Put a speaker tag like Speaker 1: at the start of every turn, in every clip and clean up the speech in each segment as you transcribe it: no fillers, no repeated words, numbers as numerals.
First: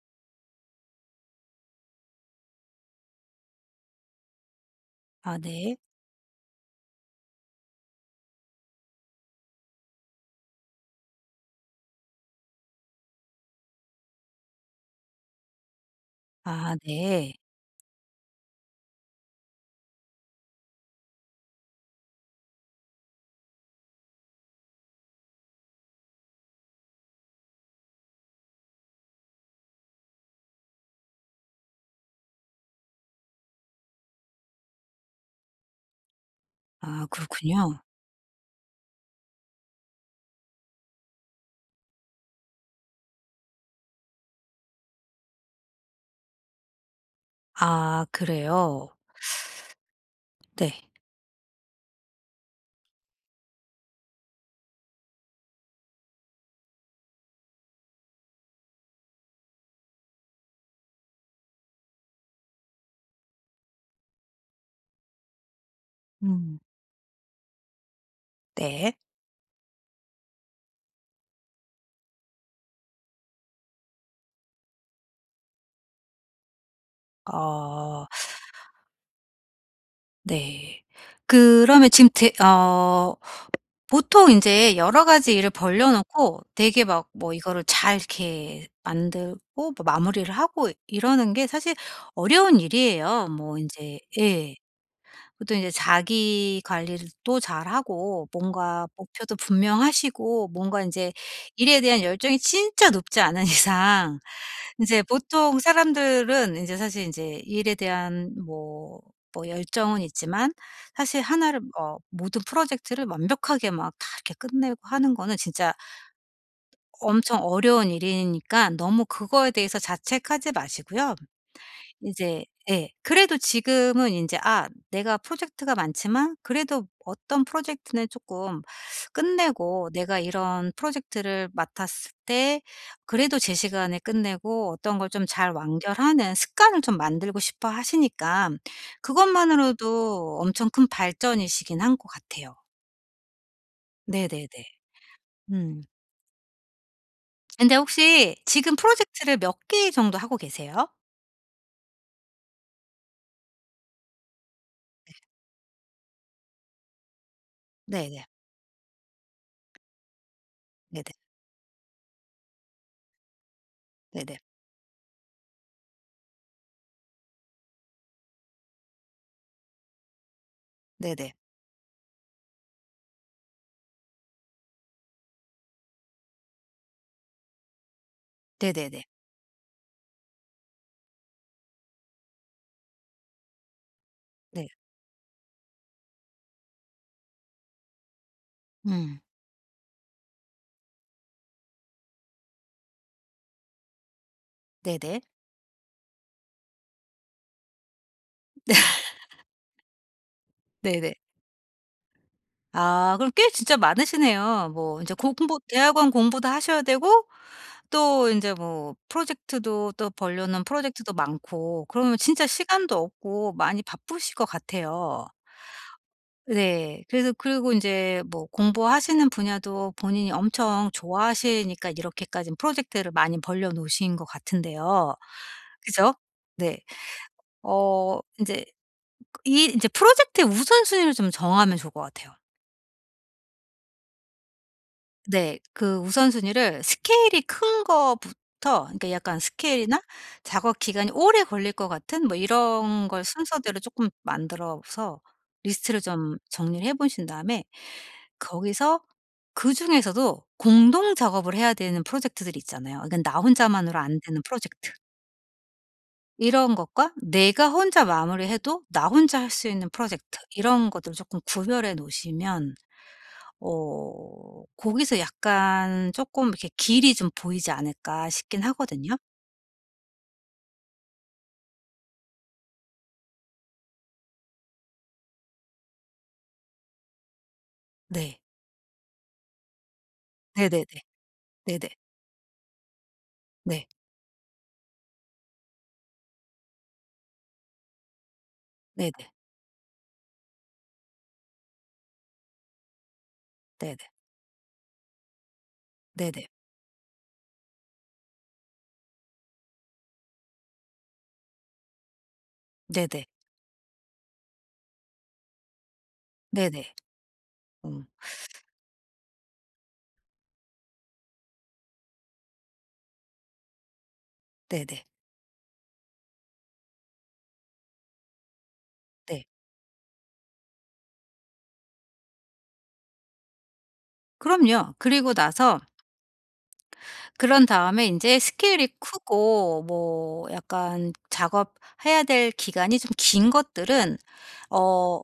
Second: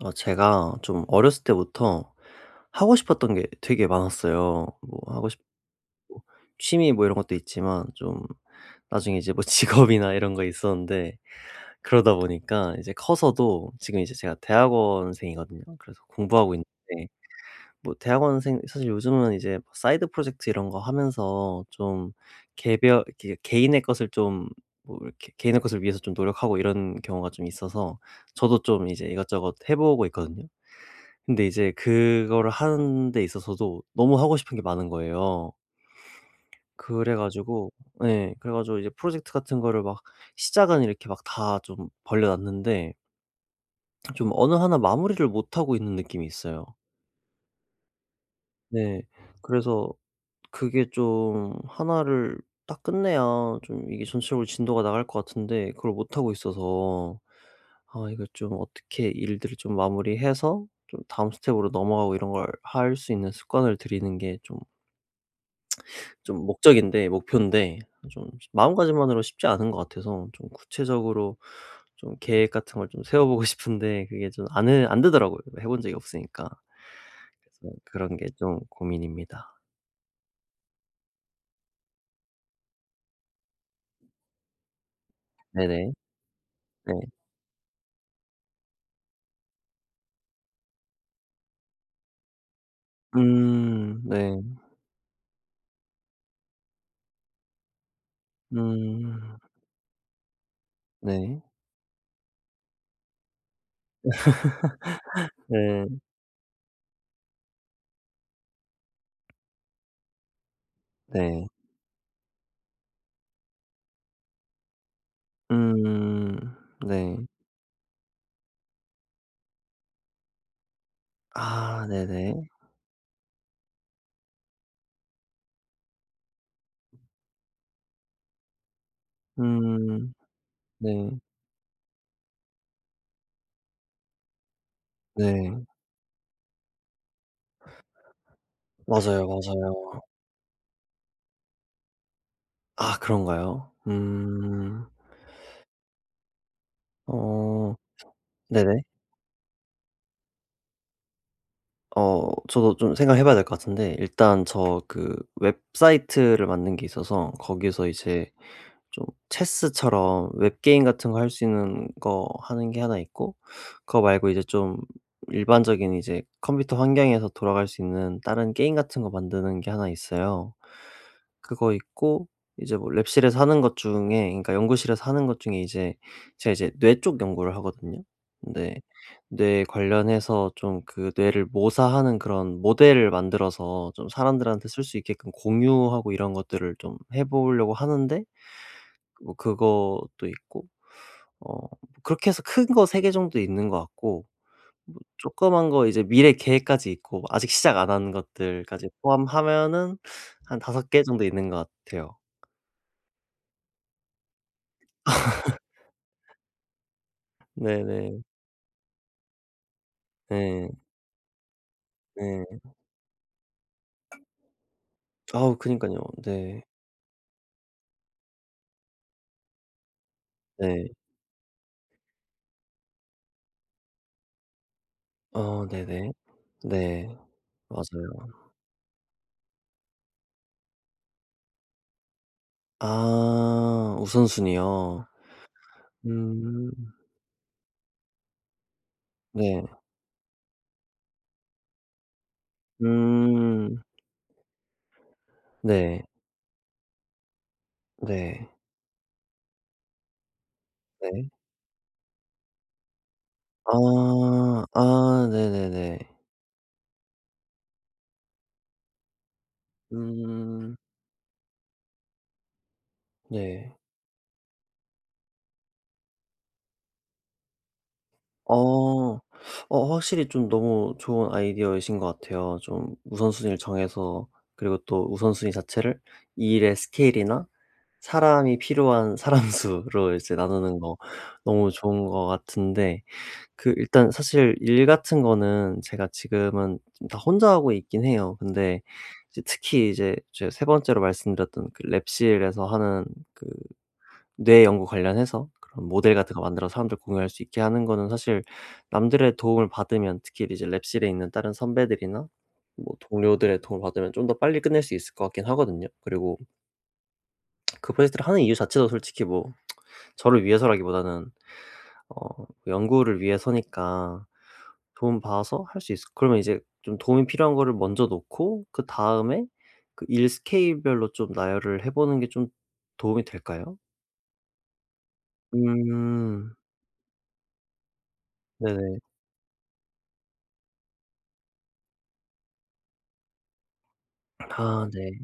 Speaker 1: 제가 좀 어렸을 때부터 하고 싶었던 게 되게 많았어요. 뭐 하고
Speaker 2: 아
Speaker 1: 싶고
Speaker 2: 네.
Speaker 1: 취미 뭐 이런 것도 있지만 좀 나중에 이제 뭐 직업이나 이런 거 있었는데, 그러다 보니까 이제 커서도, 지금 이제 제가 대학원생이거든요. 그래서 공부하고
Speaker 2: 아
Speaker 1: 있는데,
Speaker 2: 네.
Speaker 1: 뭐 대학원생 사실 요즘은 이제 뭐 사이드 프로젝트 이런 거 하면서 좀 개별 이렇게 개인의 것을 좀, 뭐 이렇게 개인의 것을 위해서 좀 노력하고 이런 경우가 좀 있어서 저도 좀 이제 이것저것 해 보고 있거든요. 근데 이제 그거를 하는 데 있어서도 너무 하고 싶은 게 많은 거예요.
Speaker 2: 아
Speaker 1: 그래 가지고.
Speaker 2: 그렇군요.
Speaker 1: 네, 그래 가지고 이제 프로젝트 같은 거를 막 시작은 이렇게 막 다 좀 벌려 놨는데 좀 어느 하나 마무리를 못 하고 있는 느낌이 있어요.
Speaker 2: 아 그래요.
Speaker 1: 네. 그래서
Speaker 2: 네.
Speaker 1: 그게 좀 하나를 딱 끝내야 좀 이게 전체적으로 진도가 나갈 것 같은데, 그걸 못 하고 있어서 아 이거 좀 어떻게 일들을 좀 마무리해서 좀 다음 스텝으로 넘어가고 이런 걸 할 수 있는 습관을 들이는 게좀, 좀
Speaker 2: 음
Speaker 1: 목적인데 목표인데, 좀
Speaker 2: 네.
Speaker 1: 마음가짐만으로 쉽지 않은 것 같아서, 좀 구체적으로 좀 계획 같은 걸 좀 세워보고 싶은데 그게 좀 안 되더라고요. 해본 적이 없으니까. 그래서
Speaker 2: 어
Speaker 1: 그런 게 좀 고민입니다.
Speaker 2: 네. 그러면 지금 대 어 보통 이제 여러 가지 일을 벌려
Speaker 1: 네네.
Speaker 2: 놓고 되게
Speaker 1: 네.
Speaker 2: 막 뭐 이거를 잘 이렇게 만들고 뭐 마무리를 하고 이러는 게 사실 어려운 일이에요. 뭐 이제
Speaker 1: 네.
Speaker 2: 예. 보통 이제 자기 관리를 또 잘하고 뭔가 목표도
Speaker 1: 음
Speaker 2: 분명하시고 뭔가 이제
Speaker 1: 네.
Speaker 2: 일에 대한 열정이 진짜 높지 않은 이상 이제 보통
Speaker 1: 네.
Speaker 2: 사람들은 이제 사실 인제 일에 대한 뭐 뭐 열정은 있지만 사실
Speaker 1: 네.
Speaker 2: 하나를 모든 프로젝트를 완벽하게 막 다 이렇게 끝내고 하는 거는 진짜
Speaker 1: 음 네.
Speaker 2: 엄청 어려운 일이니까 너무 그거에 대해서 자책하지 마시고요.
Speaker 1: 아 네네.
Speaker 2: 이제 예. 그래도 지금은 인제 아 내가 프로젝트가 많지만 그래도 어떤 프로젝트는 쪼끔 끝내고
Speaker 1: 음
Speaker 2: 내가 이런
Speaker 1: 네.
Speaker 2: 프로젝트를 맡았을 때 그래도 제 시간에 끝내고 어떤 걸 좀 잘
Speaker 1: 네.
Speaker 2: 완결하는 습관을 좀 만들고 싶어 하시니까
Speaker 1: 맞아요, 맞아요.
Speaker 2: 그것만으로도 엄청 큰 발전이시긴 한 것 같아요.
Speaker 1: 아 그런가요?
Speaker 2: 네네네.
Speaker 1: 음.
Speaker 2: 음. 근데
Speaker 1: 어
Speaker 2: 혹시 지금
Speaker 1: 네네.
Speaker 2: 프로젝트를 몇 개 정도 하고 계세요?
Speaker 1: 어 저도 좀 생각해 봐야 될 것 같은데, 일단 저 그 웹사이트를 만든 게 있어서 거기서
Speaker 2: 네네.
Speaker 1: 이제 좀 체스처럼 웹게임
Speaker 2: 네네.
Speaker 1: 같은 거 할 수 있는 거 하는 게 하나 있고, 그거 말고
Speaker 2: 네네.
Speaker 1: 이제 좀 일반적인 이제 컴퓨터 환경에서 돌아갈 수 있는 다른 게임 같은 거 만드는 게 하나 있어요.
Speaker 2: 네네.
Speaker 1: 그거 있고, 이제 뭐 랩실에서 하는 것 중에, 그러니까 연구실에서 하는 것 중에 이제 제가 이제 뇌쪽 연구를 하거든요. 근데
Speaker 2: 네네네.
Speaker 1: 뇌 관련해서 좀 그 뇌를 모사하는 그런 모델을 만들어서 좀
Speaker 2: 네.
Speaker 1: 사람들한테 쓸 수 있게끔 공유하고 이런 것들을 좀 해 보려고 하는데,
Speaker 2: 음.
Speaker 1: 뭐 그것도 있고, 뭐 그렇게 해서 큰 거 3개 정도 있는 것 같고, 뭐
Speaker 2: 네네.
Speaker 1: 조그만 거 이제 미래 계획까지 있고 뭐 아직 시작 안 한 것들까지 포함하면은 한 5개
Speaker 2: 네네.
Speaker 1: 정도 있는 것 같아요.
Speaker 2: 아 그럼 꽤 진짜 많으시네요. 뭐 이제 공부 대학원 공부도 하셔야 되고
Speaker 1: 네네.
Speaker 2: 또 이제 뭐 프로젝트도 또 벌려는
Speaker 1: 네.
Speaker 2: 프로젝트도 많고 그러면 진짜
Speaker 1: 네.
Speaker 2: 시간도 없고 많이 바쁘실 것 같아요.
Speaker 1: 아우 그니깐요. 네.
Speaker 2: 네. 그래서 그리고 이제 뭐 공부하시는 분야도 본인이
Speaker 1: 네.
Speaker 2: 엄청 좋아하시니까 이렇게까지 프로젝트를 많이 벌려 놓으신 것 같은데요.
Speaker 1: 어 네네.
Speaker 2: 그죠? 네.
Speaker 1: 네.
Speaker 2: 어
Speaker 1: 맞아요.
Speaker 2: 이제 이 이제 프로젝트의 우선순위를 좀 정하면 좋을 것 같아요.
Speaker 1: 아 우선순위요.
Speaker 2: 네. 그
Speaker 1: 음.
Speaker 2: 우선순위를 스케일이 큰 거부터 그러니까 약간
Speaker 1: 네.
Speaker 2: 스케일이나 작업 기간이 오래 걸릴 것 같은 뭐 이런 걸
Speaker 1: 음.
Speaker 2: 순서대로 쪼끔 만들어서 리스트를
Speaker 1: 네.
Speaker 2: 좀 정리를 해 보신 다음에
Speaker 1: 네.
Speaker 2: 거기서 그중에서도 공동
Speaker 1: 네.
Speaker 2: 작업을 해야 되는 프로젝트들이 있잖아요. 이건 나 혼자만으로 안 되는
Speaker 1: 아.
Speaker 2: 프로젝트.
Speaker 1: 아 네네네.
Speaker 2: 이런 것과 내가 혼자 마무리해도 나 혼자 할 수 있는 프로젝트
Speaker 1: 음.
Speaker 2: 이런 것들을 쪼끔 구별해 놓으시면
Speaker 1: 네.
Speaker 2: 거기서 약간 조금 이렇게 길이 좀 보이지 않을까 싶긴 하거든요.
Speaker 1: 어. 확실히 좀 너무 좋은 아이디어이신 것 같아요. 좀 우선순위를 정해서, 그리고 또 우선순위 자체를 이 일의 스케일이나
Speaker 2: 네.
Speaker 1: 사람이 필요한 사람 수로 이제 나누는
Speaker 2: 네네네.
Speaker 1: 거 너무
Speaker 2: 네네.
Speaker 1: 좋은 것 같은데, 그
Speaker 2: 네.
Speaker 1: 일단 사실 일 같은 거는 제가 지금은 좀다 혼자 하고 있긴 해요. 근데
Speaker 2: 네네.
Speaker 1: 이제 특히 이제 제가 세 번째로 말씀드렸던 그 랩실에서 하는 그
Speaker 2: 네네.
Speaker 1: 뇌 연구 관련해서 그런 모델 같은 거
Speaker 2: 네네.
Speaker 1: 만들어서 사람들 공유할 수 있게 하는 거는, 사실 남들의 도움을 받으면, 특히 이제 랩실에 있는 다른 선배들이나 뭐
Speaker 2: 네네.
Speaker 1: 동료들의 도움을 받으면 좀 더 빨리 끝낼 수 있을 것 같긴 하거든요. 그리고
Speaker 2: 네네.
Speaker 1: 그
Speaker 2: 음.
Speaker 1: 프로젝트를 하는 이유 자체도 솔직히 뭐 저를 위해서라기보다는 어 연구를 위해서니까,
Speaker 2: 네네.
Speaker 1: 도움 받아서 할 수 있을, 그러면 이제 좀 도움이 필요한 거를 먼저 놓고,
Speaker 2: 네.
Speaker 1: 그다음에 그 일 스케일별로 좀 나열을 해 보는 게 좀 도움이 될까요?
Speaker 2: 그럼요. 그리고 나서
Speaker 1: 음.
Speaker 2: 그런 다음에 이제 스케일이
Speaker 1: 네네.
Speaker 2: 크고 뭐 약간 작업해야 될 기간이 좀 긴 것들은
Speaker 1: 아 네.
Speaker 2: 어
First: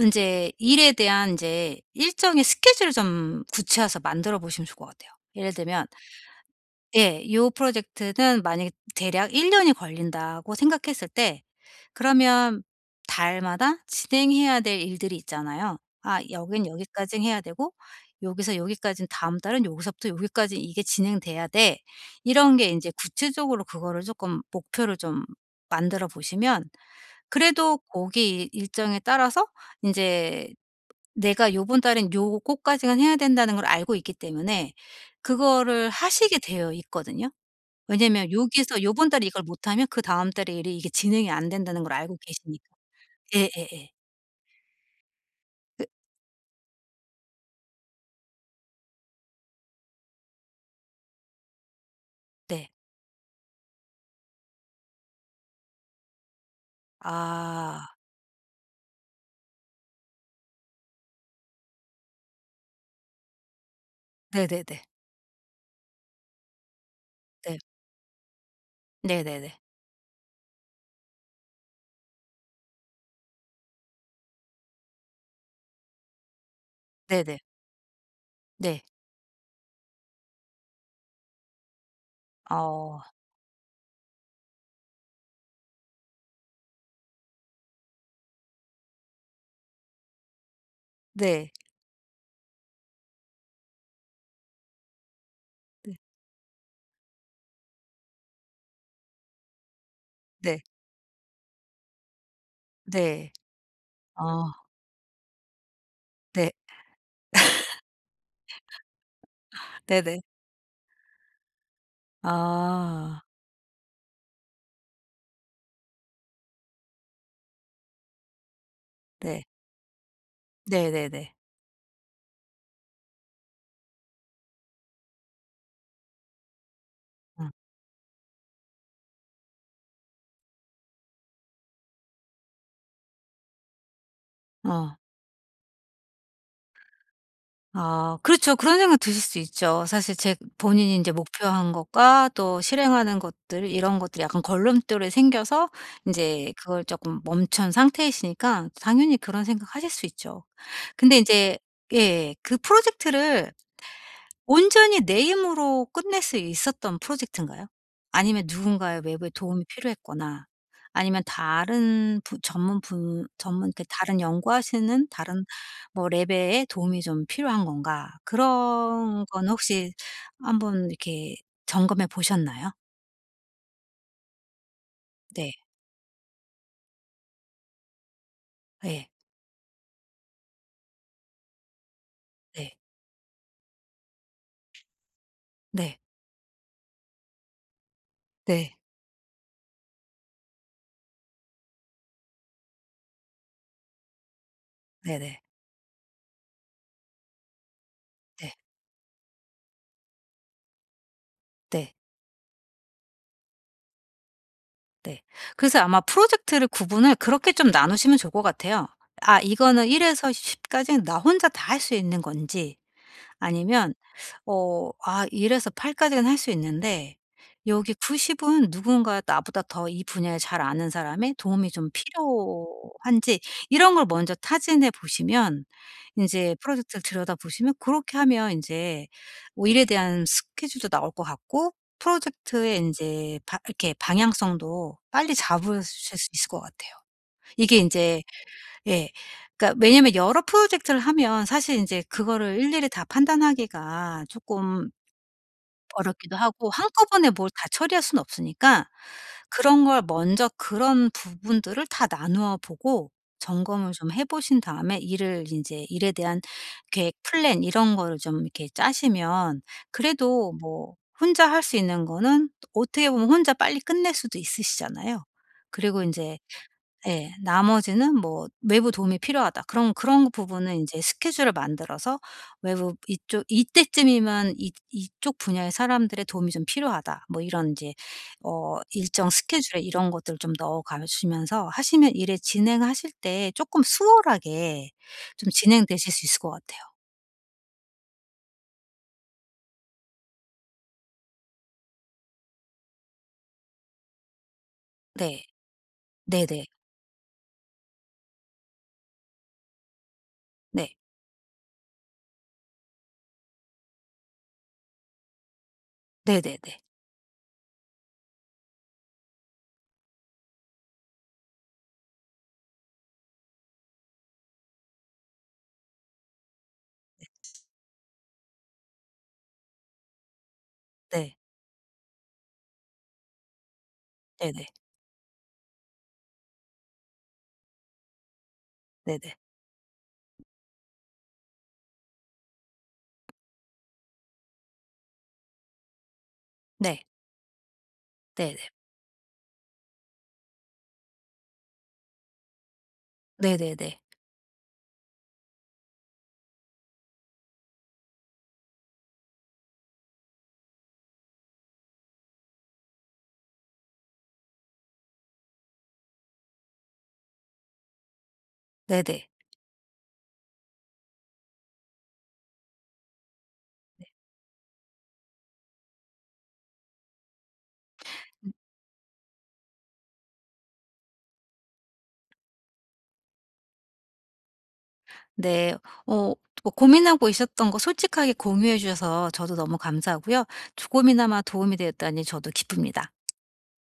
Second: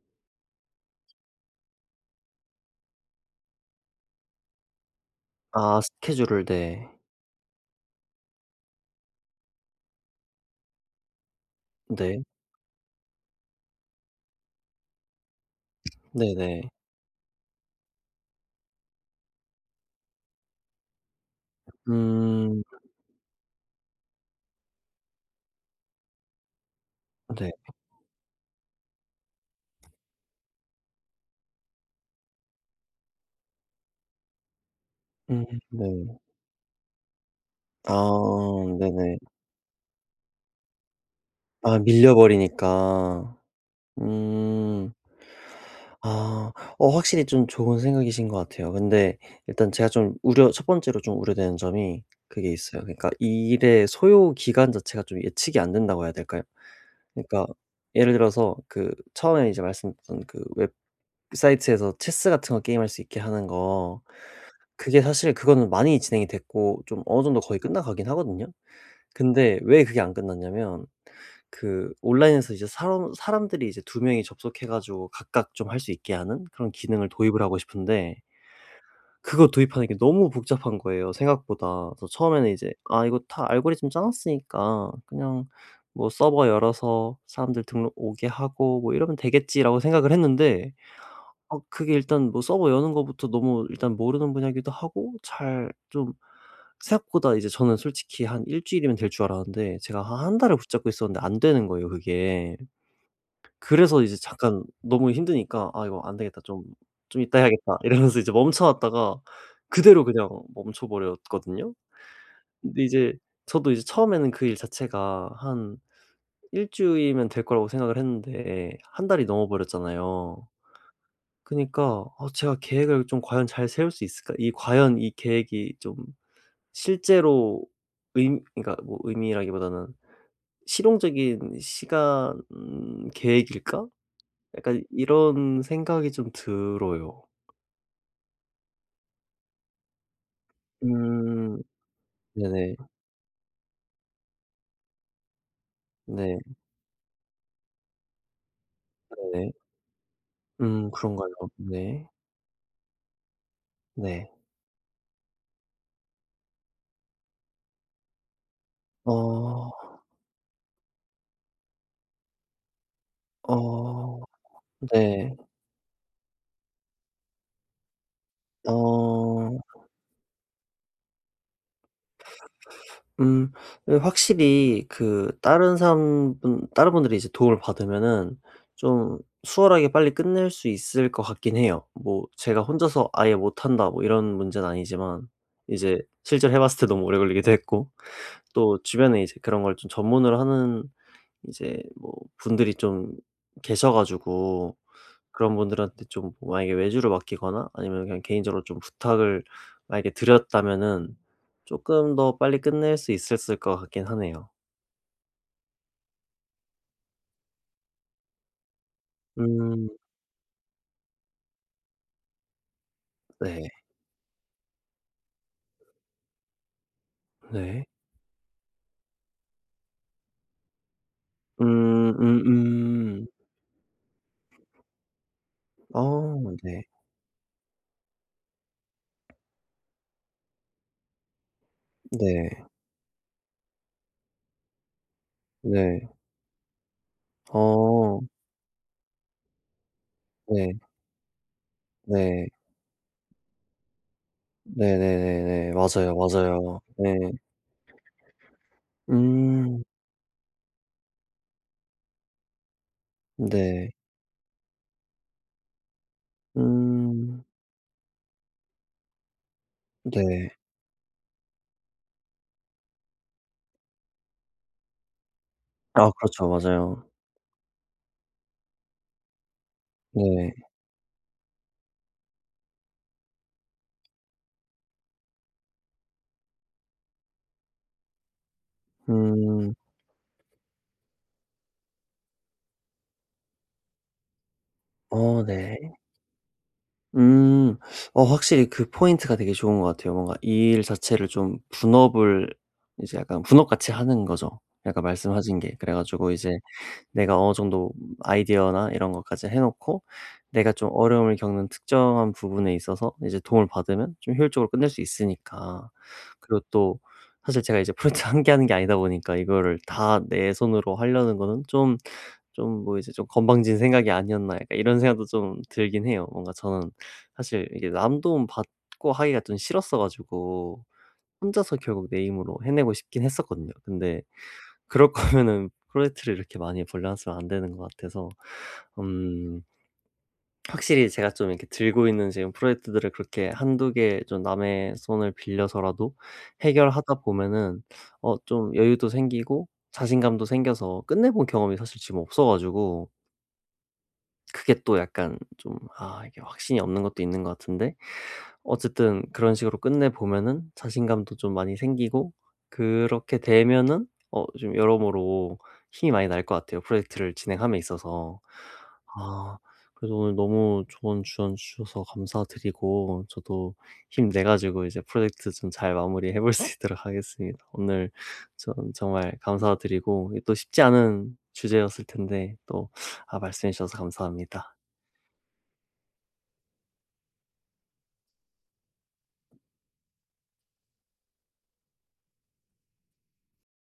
Speaker 2: 이제 일에 대한 이제 일정의 스케줄을 좀 구체화해서 만들어 보시면 좋을 것 같아요. 예를
Speaker 1: 아
Speaker 2: 들면
Speaker 1: 스케줄을 네.
Speaker 2: 예. "요 프로젝트는 만약에 대략 1년 년이 걸린다."고 생각했을 때
Speaker 1: 네.
Speaker 2: 그러면 달마다 진행해야 될 일들이 있잖아요. 아 여긴
Speaker 1: 네네.
Speaker 2: 여기까지 해야 되고 여기서 여기까지는 다음 달은 여기서부터 여기까지 이게 진행돼야 돼. 이런
Speaker 1: 음.
Speaker 2: 게 이제 구체적으로 그거를 조금 목표를 좀 만들어 보시면
Speaker 1: 네.
Speaker 2: 그래도 거기 일정에 따라서 이제 내가 요번 달엔 요거까지는 해야 된다는 걸 알고 있기 때문에
Speaker 1: 음 네.
Speaker 2: 그거를 하시게 되어 있거든요.
Speaker 1: 아
Speaker 2: 왜냐면 여기서 요번
Speaker 1: 네네.
Speaker 2: 달에 이걸 못하면 그다음 달에 일이 이게 진행이 안
Speaker 1: 아
Speaker 2: 된다는 걸
Speaker 1: 밀려
Speaker 2: 알고 계시니까.
Speaker 1: 버리니까.
Speaker 2: 예예예.
Speaker 1: 음.
Speaker 2: 그
Speaker 1: 아. 확실히 좀 좋은 생각이신 것 같아요. 근데 일단 제가 좀 우려 첫 번째로 좀 우려되는 점이 그게
Speaker 2: 네.
Speaker 1: 있어요. 그러니까 이 일의 소요 기간 자체가 좀 예측이 안 된다고 해야 될까요? 그러니까
Speaker 2: 아.
Speaker 1: 예를 들어서 그 처음에 이제 말씀드렸던 그웹 그 사이트에서 체스 같은 거 게임할 수 있게 하는 거,
Speaker 2: 네네네.
Speaker 1: 그게 사실 그거는 많이 진행이 됐고 좀 어느 정도
Speaker 2: 네.
Speaker 1: 거의 끝나가긴 하거든요.
Speaker 2: 네네네.
Speaker 1: 근데 왜 그게 안 끝났냐면 그 온라인에서 이제 사람들이 이제 두 명이 접속해 가지고 각각 좀 할 수 있게 하는 그런 기능을
Speaker 2: 네네.
Speaker 1: 도입을 하고 싶은데,
Speaker 2: 네.
Speaker 1: 그거 도입하는 게 너무 복잡한 거예요 생각보다. 그래서 처음에는 이제
Speaker 2: 어.
Speaker 1: '아 이거 다 알고리즘 짜 놨으니까 그냥 뭐 서버 열어서 사람들 등록 오게 하고 뭐 이러면 되겠지.'라고 생각을 했는데,
Speaker 2: 네.
Speaker 1: 어 그게 일단 뭐 서버 여는 거부터 너무 일단 모르는 분야기도 하고 잘
Speaker 2: 네.
Speaker 1: 좀, 생각보다 이제 저는 솔직히 한 일 주일이면 될 줄 알았는데 제가 한 한 달을
Speaker 2: 네.
Speaker 1: 붙잡고 있었는데 안 되는 거예요 그게.
Speaker 2: 네.
Speaker 1: 그래서 이제
Speaker 2: 어.
Speaker 1: 잠깐 너무 힘드니까 '아 이거 안 되겠다.
Speaker 2: 네.
Speaker 1: 좀 좀 이따 해야겠다.' 이러면서 이제 멈춰 놨다가 그대로
Speaker 2: 네네.
Speaker 1: 그냥 멈춰 버렸거든요. 근데 이제,
Speaker 2: 아.
Speaker 1: 저도 이제 처음에는 그 일 자체가 한 일 주이면 될 거라고 생각을 했는데 한 달이
Speaker 2: 네.
Speaker 1: 넘어 버렸잖아요.
Speaker 2: 네네네.
Speaker 1: 그니까 어 제가 계획을 좀 과연 잘 세울 수 있을까? 이 과연 이 계획이 좀
Speaker 2: 어.
Speaker 1: 실제로 의, 그러니까 뭐 의미라기보다는 '실용적인 시간 계획일까?' 약간
Speaker 2: 어.
Speaker 1: 이런 생각이 좀 들어요.
Speaker 2: 아 그렇죠. 그런 생각 드실 수 있죠. 사실 제 본인이 이제
Speaker 1: 음
Speaker 2: 목표한 것과 또
Speaker 1: 네네.
Speaker 2: 실행하는 것들 이런 것들이 약간 걸림돌이 생겨서 이
Speaker 1: 네.
Speaker 2: 제 그걸 조금 멈춘 상태이시니까 당연히 그런
Speaker 1: 네네.
Speaker 2: 생각하실 수 있죠. 근데 이
Speaker 1: 그런가요?
Speaker 2: 제
Speaker 1: 네.
Speaker 2: 예 그 프로젝트를
Speaker 1: 네.
Speaker 2: 온전히 내 힘으로 끝낼 수 있었던 프로젝트인가요? 아니면 누군가의 외부의 도움이
Speaker 1: 어.
Speaker 2: 필요했거나 아니면 다른 부 전문 분 전문 그 다른
Speaker 1: 어.
Speaker 2: 연구하시는
Speaker 1: 네.
Speaker 2: 다른 뭐 랩의 도움이 좀 필요한 건가? 그런 건
Speaker 1: 어.
Speaker 2: 혹시 한번 이렇게 점검해 보셨나요?
Speaker 1: 음. 예 확실히 그
Speaker 2: 네.
Speaker 1: 다른 사람분 다른 분들이 이제 도움을 받으면은
Speaker 2: 네
Speaker 1: 좀 수월하게 빨리 끝낼 수 있을 것 같긴 해요. 뭐 제가
Speaker 2: 네.
Speaker 1: 혼자서 아예 못한다 뭐 이런 문제는 아니지만
Speaker 2: 네.
Speaker 1: 이제 실제로 해 봤을 때 너무 오래 걸리기도 했고,
Speaker 2: 네.
Speaker 1: 또 주변에 이제 그런 걸 좀 전문으로 하는 이제 뭐 분들이 좀 계셔 가지고,
Speaker 2: 네 네.
Speaker 1: 그런 분들한테 좀 만약에 외주를 맡기거나 아니면 그냥
Speaker 2: 네. 네.
Speaker 1: 개인적으로 좀 부탁을 만약에 드렸다면은
Speaker 2: 네.
Speaker 1: 쪼끔 더 빨리 끝낼 수 있었을 것 같긴 하네요.
Speaker 2: 네. 그래서 아마 프로젝트를 구분을 그렇게 좀 나누시면 좋을 것 같아요. 아 이거는
Speaker 1: 음
Speaker 2: 1 에서 10 까지는 나 혼자 다 할 수 있는 건지
Speaker 1: 네.
Speaker 2: 아니면 1 에서 8 까지는 할 수 있는데
Speaker 1: 네.
Speaker 2: 여기 90은 누군가 나보다 더 이 분야에 잘 아는 사람의 도움이 좀
Speaker 1: 음음.
Speaker 2: 필요한지 이런 걸 먼저 타진해 보시면
Speaker 1: 아
Speaker 2: 인제
Speaker 1: 네.
Speaker 2: 프로젝트를 들여다보시면 고렇게 하면 인제 뭐 일에 대한 스케줄도 나올 것 같고
Speaker 1: 네.
Speaker 2: 프로젝트의 인제 바 이렇게 방향성도 빨리
Speaker 1: 네.
Speaker 2: 잡으실 수 있을 것 같아요. 이게
Speaker 1: 어
Speaker 2: 인제 예. 그러니까 왜냐면 여러
Speaker 1: 네.
Speaker 2: 프로젝트를 하면 사실 인제
Speaker 1: 네.
Speaker 2: 그거를 일일이 다 판단하기가 쪼끔
Speaker 1: 네네네네. 맞아요,
Speaker 2: 어렵기도 하고
Speaker 1: 맞아요. 네.
Speaker 2: 한꺼번에 뭘 다 처리할 수는 없으니까
Speaker 1: 음
Speaker 2: 그런 걸 먼저 그런 부분들을 다 나누어 보고 점검을
Speaker 1: 네.
Speaker 2: 좀 해 보신 다음에 일을 인제 일에 대한 계획,
Speaker 1: 음
Speaker 2: 플랜 이런 거를 좀 이렇게 짜시면
Speaker 1: 네.
Speaker 2: 그래도 뭐 혼자 할 수 있는 거는 어떻게 보면 혼자 빨리 끝낼 수도 있으시잖아요. 그리고
Speaker 1: 아
Speaker 2: 인제
Speaker 1: 그렇죠. 맞아요.
Speaker 2: 예. 나머지는 뭐 "외부 도움이 필요하다." 그럼 그런
Speaker 1: 네.
Speaker 2: 부분은 인제 스케줄을 만들어서 외부 "이쪽 이때쯤이면 이 이쪽 분야의 사람들의 도움이 좀 필요하다." 뭐 이런 인제 일정
Speaker 1: 음
Speaker 2: 스케줄에 이런 것들을 좀 넣어 가시면서 하시면 일에 진행하실 때 쪼끔 수월하게
Speaker 1: 어
Speaker 2: 좀
Speaker 1: 네.
Speaker 2: 진행되실 수 있을 것 같아요.
Speaker 1: 음. 확실히 그 포인트가 되게 좋은 것 같아요. 뭔가 일 자체를 좀 분업을 이제 약간 분업같이 하는 거죠. 약간
Speaker 2: 네.
Speaker 1: 말씀하신 게. 그래 가지고 이제
Speaker 2: 네네.
Speaker 1: 내가 어느 정도 아이디어나 이런 것까지 해 놓고, 내가 좀
Speaker 2: 네.
Speaker 1: 어려움을 겪는 특정한 부분에 있어서 이제 도움을 받으면 좀 효율적으로 끝낼 수 있으니까. 그리고
Speaker 2: 네네네.
Speaker 1: 또 사실 제가 이제 프로젝트 1개 하는 게 아니다 보니까 이거를 다 내 손으로 하려는 거는 좀, 좀 뭐 이제 좀 '건방진 생각이 아니었나.' 약간 이런 생각도 좀 들긴 해요. 뭔가 저는
Speaker 2: 네.
Speaker 1: 사실 이게 남돈 받고 하기가 좀 싫었어 가지고
Speaker 2: 네.
Speaker 1: 혼자서 결국 내 힘으로 해내고 싶긴 했었거든요. 근데
Speaker 2: 네네.
Speaker 1: 그럴 거면은 프로젝트를 이렇게 많이 벌려놨으면 안 되는 것 같아서.
Speaker 2: 네네.
Speaker 1: 음. 확실히 제가 좀 이렇게 들고 있는 지금 프로젝트들을 그렇게 한두 개 좀 남의 손을 빌려서라도
Speaker 2: 네.
Speaker 1: 해결하다 보면은, 어
Speaker 2: 네네. 네네.
Speaker 1: 좀 여유도 생기고 자신감도 생겨서, 끝내 본 경험이 사실 지금 없어 가지고
Speaker 2: 네네네.
Speaker 1: 그게 또 약간 좀, 아 이게 확신이 없는 것도 있는 것 같은데 어쨌든 그런 식으로 끝내 보면은 자신감도 좀 많이 생기고 그렇게 되면은 어 좀 여러모로 힘이 많이 날 것 같아요, 프로젝트를 진행함에 있어서.
Speaker 2: 네네.
Speaker 1: 아 그래도 오늘 너무 좋은 조언 주셔서 감사드리고, 저도 힘내 가지고 이제 프로젝트 좀 잘 마무리해 볼 수 있도록 하겠습니다. 오늘 전 정말 감사드리고, 또 쉽지 않은 주제였을 텐데 또 아 말씀해 주셔서 감사합니다.
Speaker 2: 네. 어 뭐 고민하고 있었던 거 솔직하게 공유해 주셔서 저도 너무 감사하고요. 조금이나마 도움이 되었다니 저도 기쁩니다.